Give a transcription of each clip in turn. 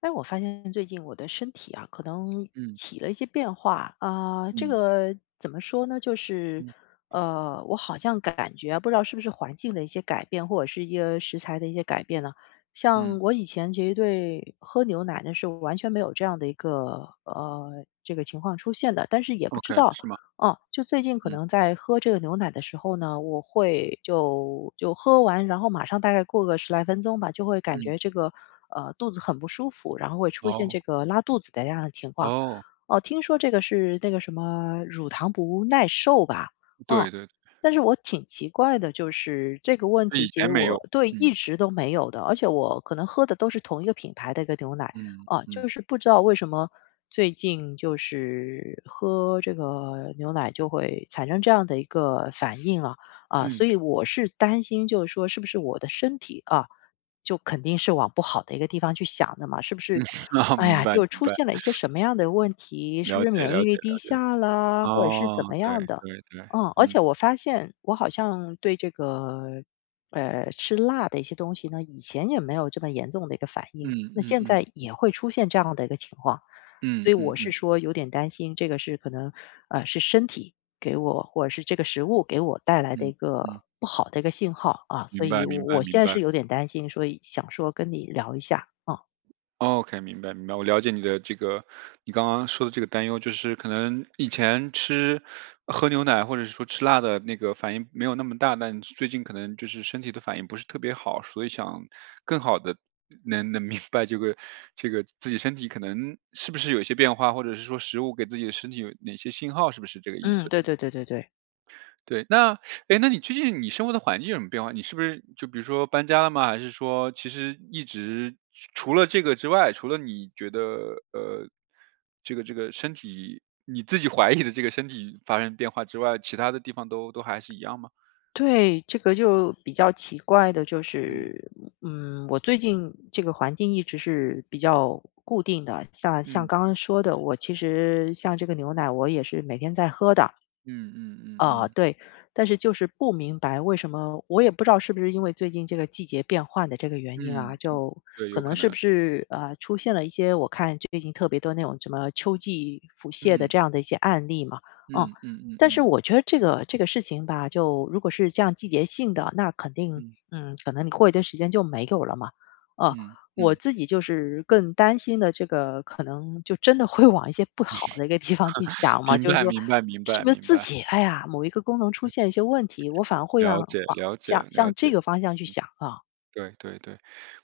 哎，我发现最近我的身体啊，可能嗯起了一些变化啊、这嗯个怎么说呢？就是嗯我好像感觉啊不知道是不是环境的一些改变，或者是一些食材的一些改变呢？像嗯我以前其实对喝牛奶呢是完全没有这样的一个这个情况出现的，但是也不知，OK，道是吗？哦，就最近可嗯能在喝这个牛奶的时候呢，我会就喝完，然后马上大概过个十来分钟吧，就会感嗯，觉这个，肚子很不舒服，然后会出现哦这个拉肚子的这样的情况。哦，哦，听说这个是那个什么乳糖不耐受吧？哦，对对，但是我挺奇怪的，就是这个问那题以其前实没有。我对嗯一直都没有的，而且我可能喝的都是同一个品牌的一个牛奶。嗯啊，就嗯是不知道为什么最近就是喝这个牛奶就会产生这样的一个反应啊，啊，所嗯。以我是担心就是说是不是我的身体啊，就肯定是往不好的一个地方去想的嘛，是不是？啊，哎明呀，白就明出白。现了一些什么样的问题？是不了是解免了疫解力低了解。下啦，或者是怎哦，么对样的？对对。嗯，而嗯且我发现我好像对这个吃辣的一些东西呢，以前也没有这么严重的一个反嗯应，那嗯现嗯在也会出现这样的一个情况。所嗯以我嗯是嗯说有点担心，这个是可能，是身体给我或者是这个食物给我带来的一嗯个嗯，不好的一个信号啊，所明以白我明白我现明在白。是有点担心，所以想说跟你聊一下啊。OK，明白明白，我了解你的这个，你刚刚说的这个担忧，就是可能以前吃喝牛奶或者是说吃辣的那个反应没有那么大，但最近可能就是身体的反应不是特别好，所以想更好的能明白这个这个自己身体可能是不是有一些变化，或者是说食物给自己的身体有哪些信号，是不是这个意嗯，思？对对对对对。对，那哎，那你最近你生活的环境有什么变化？你是不是就比如说搬家了吗？还是说其实一直除了这个之外，除了你觉得这个这个身体你自己怀疑的这个身体发生变化之外，其他的地方都还是一样吗？对，这个就比较奇怪的就嗯是，嗯，我最近这个环境一直是比较固定的，像嗯刚刚说的，我其实像这个牛奶，我也是每天在喝的，嗯嗯嗯啊，嗯对，但是就是不明白为什么，我也不知道是不是因为最近这个季节变换的这个原因啊，嗯，就对，可有能可是能。不是啊出现了一些我看最近特别多那种什么秋季腹泻的嗯这样的一些案例嘛，嗯，嗯嗯嗯但是嗯我觉得这个事情吧，就如果是这样季节性的，那肯定嗯嗯，可能你过一段时间就没有了嘛，呃，嗯我嗯。自己就是更担心的这个可能就真的会往一些不好的一个地方去想 嘛，明就是白说明白明是白不是明自白。己，哎呀，某一个功能出现一些问题，我反而会让了解往了解向了这解。个方向去想啊。对对对，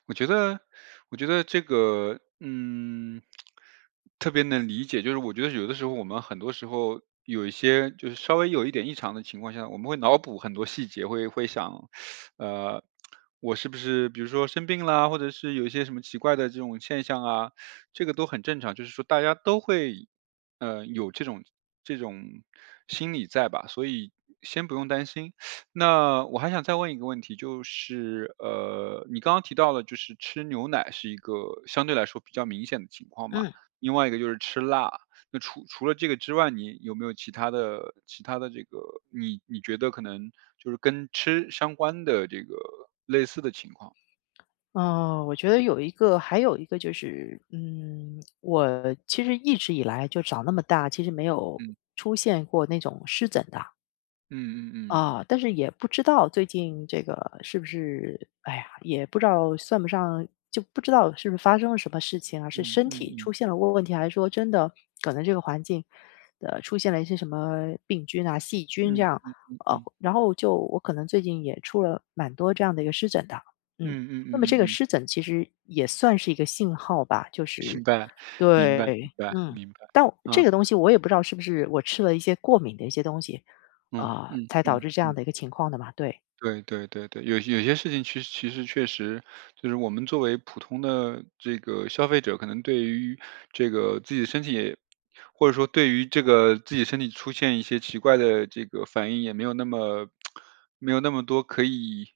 我觉得，我觉得这个，特别能理解。就是我觉得有的时候，我们很多时候有一些，就是稍微有一点异常的情况下，我们会脑补很多细节，会想，呃，我是不是比如说生病啦，或者是有一些什么奇怪的这种现象啊，这个都很正常。就是说大家都会，有这种心理在吧，所以先不用担心。那我还想再问一个问题，就是，你刚刚提到了，就是吃牛奶是一个相对来说比较明显的情况嗯。嘛，嗯另外一个就是吃辣。那除了这个之外，你有没有其他的这个，你觉得可能就是跟吃相关的这个类似的情况？我觉得有一个还有一个就是，嗯，我其实一直以来就长那么大，其实没有嗯出现过那种湿疹的。嗯嗯嗯啊，但是也不知道最近这个是不是，哎呀，也不知道算不上，就不知道是不是发生了什么事情啊？是嗯身嗯体出嗯现了问题，还是说真的可能这个环境，出现了一些什么病菌啊、细菌这嗯样？嗯然后就我可能最近也出了蛮多这样的一个湿疹的，嗯，嗯嗯那么嗯这个嗯，湿疹其实也算是一个信号吧，就是明白明白明对，白嗯，明白，但我这啊个东西我也不知道是不是我吃了一些过敏的一些东西。嗯啊，嗯嗯才导嗯。嗯致这样的一嗯，个情况的嘛，对。对对对对。有些事情其实确实就是我们作为普通的这个消费者，可能对于这个自己的身体也或者说对于这个自己身体出现一些奇怪的这个反应，也没有那么 没有那么多可以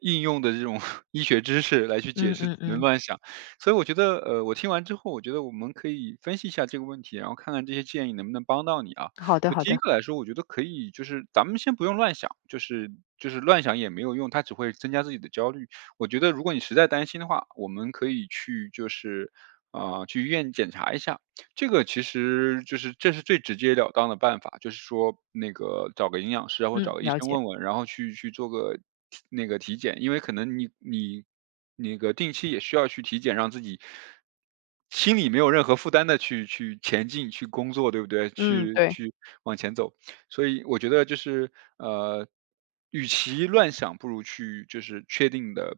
应用的这种 医学知识来去解嗯释，只嗯能嗯，乱想。所以我觉得，我听完之后，我觉得我们可以分析一下这个问题，然后看看这些建议能不能帮到你啊。好的就好第一的，个来说，我觉得可以，就是咱们先不用乱想，就是乱想也没有用，它只会增加自己的焦虑。我觉得如果你实在担心的话，我们可以去就是啊、去医院检查一下，这个其实就是这是最直截了当的办法，就是说那个找个营养师啊，或者嗯，找个医了生解。问问，然后去做个那个体检，因为可能你那个定期也需要去体检，让自己心里没有任何负担的去前进、去工作，对不对？嗯，去对，去往前走。所以我觉得就是呃，与其乱想，不如去就是确定的，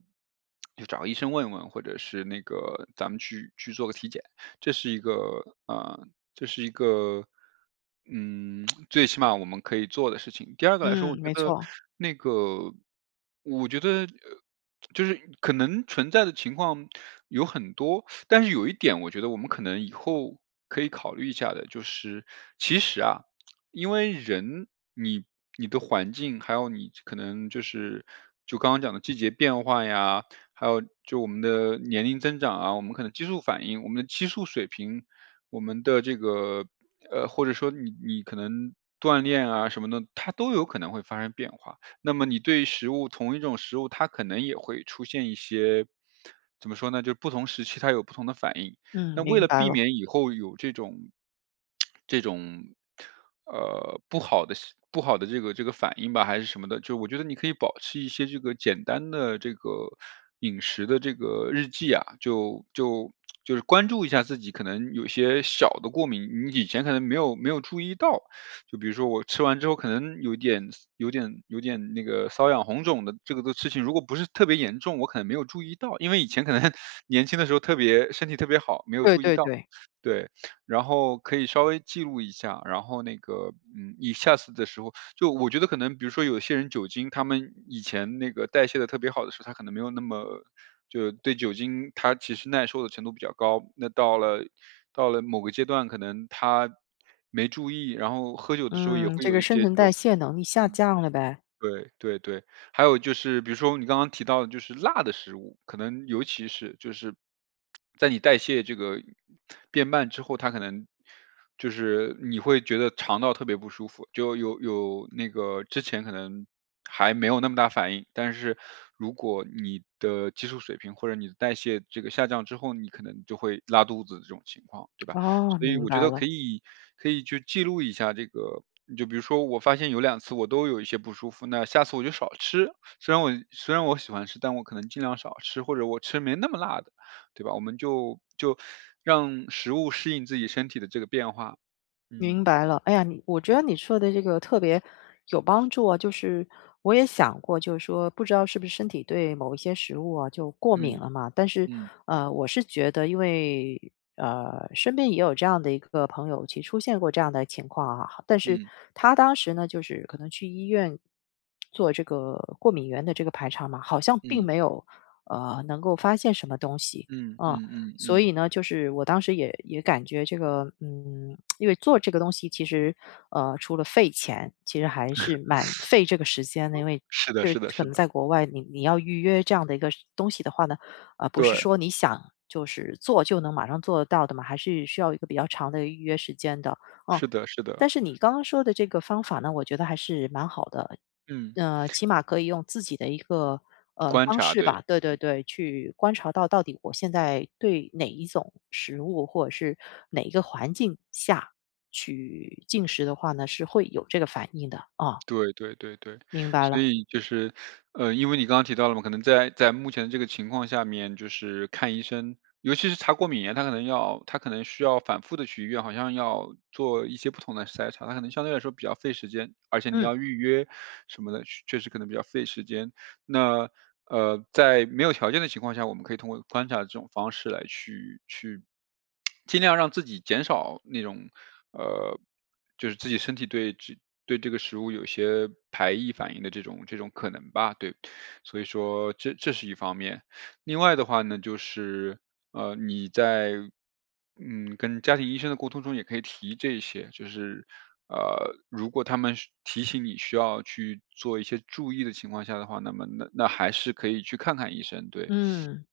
就找个医生问问，或者是那个咱们去做个体检。这是一个啊、呃这是一个最起码我们可以做的事情。第二个来说，我嗯，觉没得错，那个，我觉得就是可能存在的情况有很多，但是有一点，我觉得我们可能以后可以考虑一下的，就是其实啊，因为人你你的环境，还有你可能就刚刚讲的季节变化呀，还有就我们的年龄增长啊，我们可能激素反应、我们的激素水平、我们的这个或者说你可能锻炼啊什么的，它都有可能会发生变化。那么你对食物同一种食物，它可能也会出现一些怎么说呢？就是不同时期它有不同的反应。嗯，那为明了白避了。免以后有这种，呃，不好的是不好的这个反应吧，还是什么的，就我觉得你可以保持一些这个简单的这个饮食的这个日记啊，就是关注一下自己可能有些小的过敏，你以前可能没有注意到，就比如说我吃完之后可能有点那个瘙痒红肿的这个的事情，如果不是特别严重，我可能没有注意到，因为以前可能 年轻的时候特别身体特别好，没有对注意对到。对，对，然后可以稍微记录一下，然后那个，嗯，你下次的时候，就我觉得可能比如说有些人酒精，他们以前那个代谢的特别好的时候，他可能没有那么就对酒精他其实耐受的程度比较高，那到了某个阶段，可能他没注意，然后喝酒的时候也嗯，会这有个一新些这陈代种。谢能力下嗯，降了呗。对对对。还有就是比如说你刚刚提到的就是辣的食物，可能尤其是就是在你代谢这个变慢之后，它可能就是你会觉得肠道特别不舒服，就有那个之前可能还没有那么大反应，但是如果你的激素水平或者你的代谢这个下降之后，你可能就会拉肚子这种情况，对吧？哦，所以明我觉白得了。可以去记录一下这个，就比如说我发现有两次我都有一些不舒服，那下次我就少吃。虽然我喜欢吃，但我可能尽量少吃，或者我吃没那么辣的，对吧？我们就让食物适应自己身体的这个变化。明嗯，白了，哎呀，你我觉嗯，得你说的这个特别有帮助啊，就是我也想过，就是说不知道是不是身体对某一些食物啊就过敏嗯，了嘛，但是嗯，我是觉得因为身边也有这样的一个朋友，其实出现过这样的情况啊，但是嗯，他当时呢，就是可能去医院做这个过敏源的这个排查嘛，好像并嗯，没有能够发现什么东西，嗯，嗯。嗯，嗯，所嗯，以呢，就是我当时也感觉这个，嗯，因为做这个东西其实，除了费钱，其实还是蛮费这个时间的。因为是的就是是的可是能的，在国外你，你要预约这样的一个东西的话呢，不是对，说你想就是做就能马上做得到的嘛，还是需要一个比较长的预约时间的。嗯，是的是的，但是你刚刚说的这个方法呢，我觉得还是蛮好的，嗯，起码可以用自己的一个观方察，式对。吧，对对对，去观察到底我现在对哪一种食物或者是哪一个环境下去进食的话呢，是会有这个反应的，啊，对对对对，明白所了，以就是，因为你刚刚提到了嘛，可能在目前这个情况下面，就是看医生，尤其是查过敏源，他可能需要反复的去医院，好像要做一些不同的筛查，他可能相对来说比较费时间，而且你嗯，要预约什么的，确实可能比较费时间。那在没有条件的情况下，我们可以通过观察这种方式来去尽量让自己减少那种呃，就是自己身体对这个食物有些排异反应的这种可能吧，对。所以说这是一方面。另外的话呢，就是你在跟家庭医生的沟通中也可以提这些，就是如果他们是提醒你需要去做一些注意的情况下的话，那么还是可以去看看医生，对。嗯，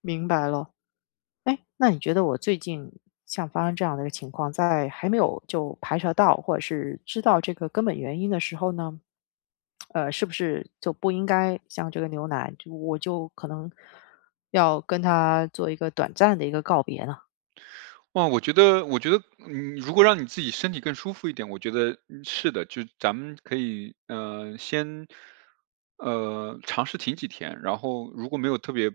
明白了。哎，那你觉得我最近像发生这样的一个情况，在还没有就排查到或者是知道这个根本原因的时候呢，是不是就不应该像这个牛奶，就我就可能要跟他做一个短暂的一个告别呢？哇，我觉得，如果让你自己身体更舒服一点，我觉得是的，就咱们可以，先，尝试停几天，然后如果没有特别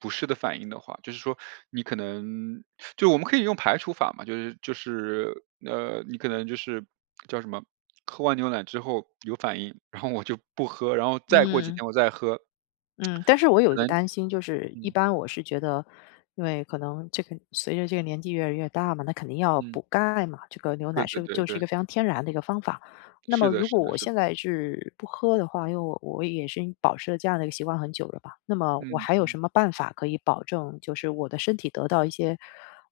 不适的反应的话，就是说你可能就我们可以用排除法嘛，就是，你可能就是叫什么，喝完牛奶之后有反应，然后我就不喝，然后再过几嗯。天我再喝，嗯，但是我有一可个能，担心，就是一嗯般我是觉得，因为可能这个随着这个年纪越来越大嘛，那肯定要嗯，补钙嘛，这个牛对奶对是对就是一对，个非常天然的一个方法。那是么的如果是的我是的，现在是不喝的话，因为我也是保持了这样的一个习惯很久了吧，那么我嗯还有嗯。什么办法可以保证就是我的身体得到一些，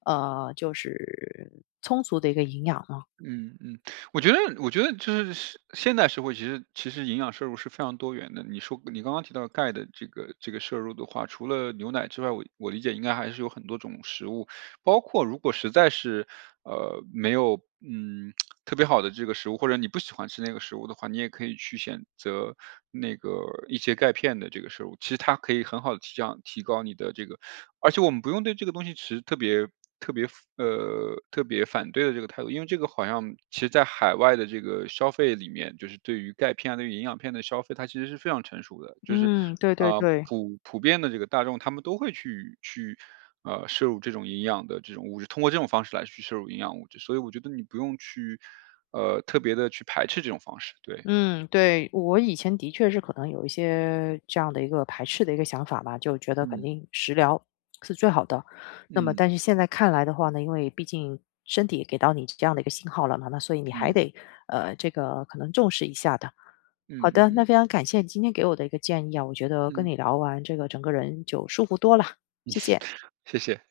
就是充足的一个营养呢？嗯嗯，我觉得是现代社会，其实营养摄入是非常多元的。你说你刚刚提到钙的这个摄入的话，除了牛奶之外，我理解应该还是有很多种食物，包括如果实在是没有特别好的这个食物，或者你不喜欢吃那个食物的话，你也可以去选择那个一些钙片的这个摄入，其实它可以很好的提高你的这个而且我们不用对这个东西持特别特别反对的这个态度，因为这个好像其实在海外的这个消费里面，就是对于钙片啊，对于营养片的消费，它其实是非常成熟的，就是，嗯，对对对。普遍的这个大众，他们都会去，摄入这种营养的这种物质，通过这种方式来去摄入营养物质，所以我觉得你不用去，特别的去排斥这种方式，对，嗯，对，我以前的确是可能有一些这样的一个排斥的一个想法吧，就觉得肯嗯，定食疗是最好的。那么嗯，但是现在看来的话呢，因为毕竟身体也给到你这样的一个信号了嘛，那所以你还嗯，得，这个可能重视一下的。好嗯的，嗯那嗯非常感谢你今天给我的一个建议啊，我觉得跟嗯，你聊完这个整个人就舒服多了，谢谢。谢谢。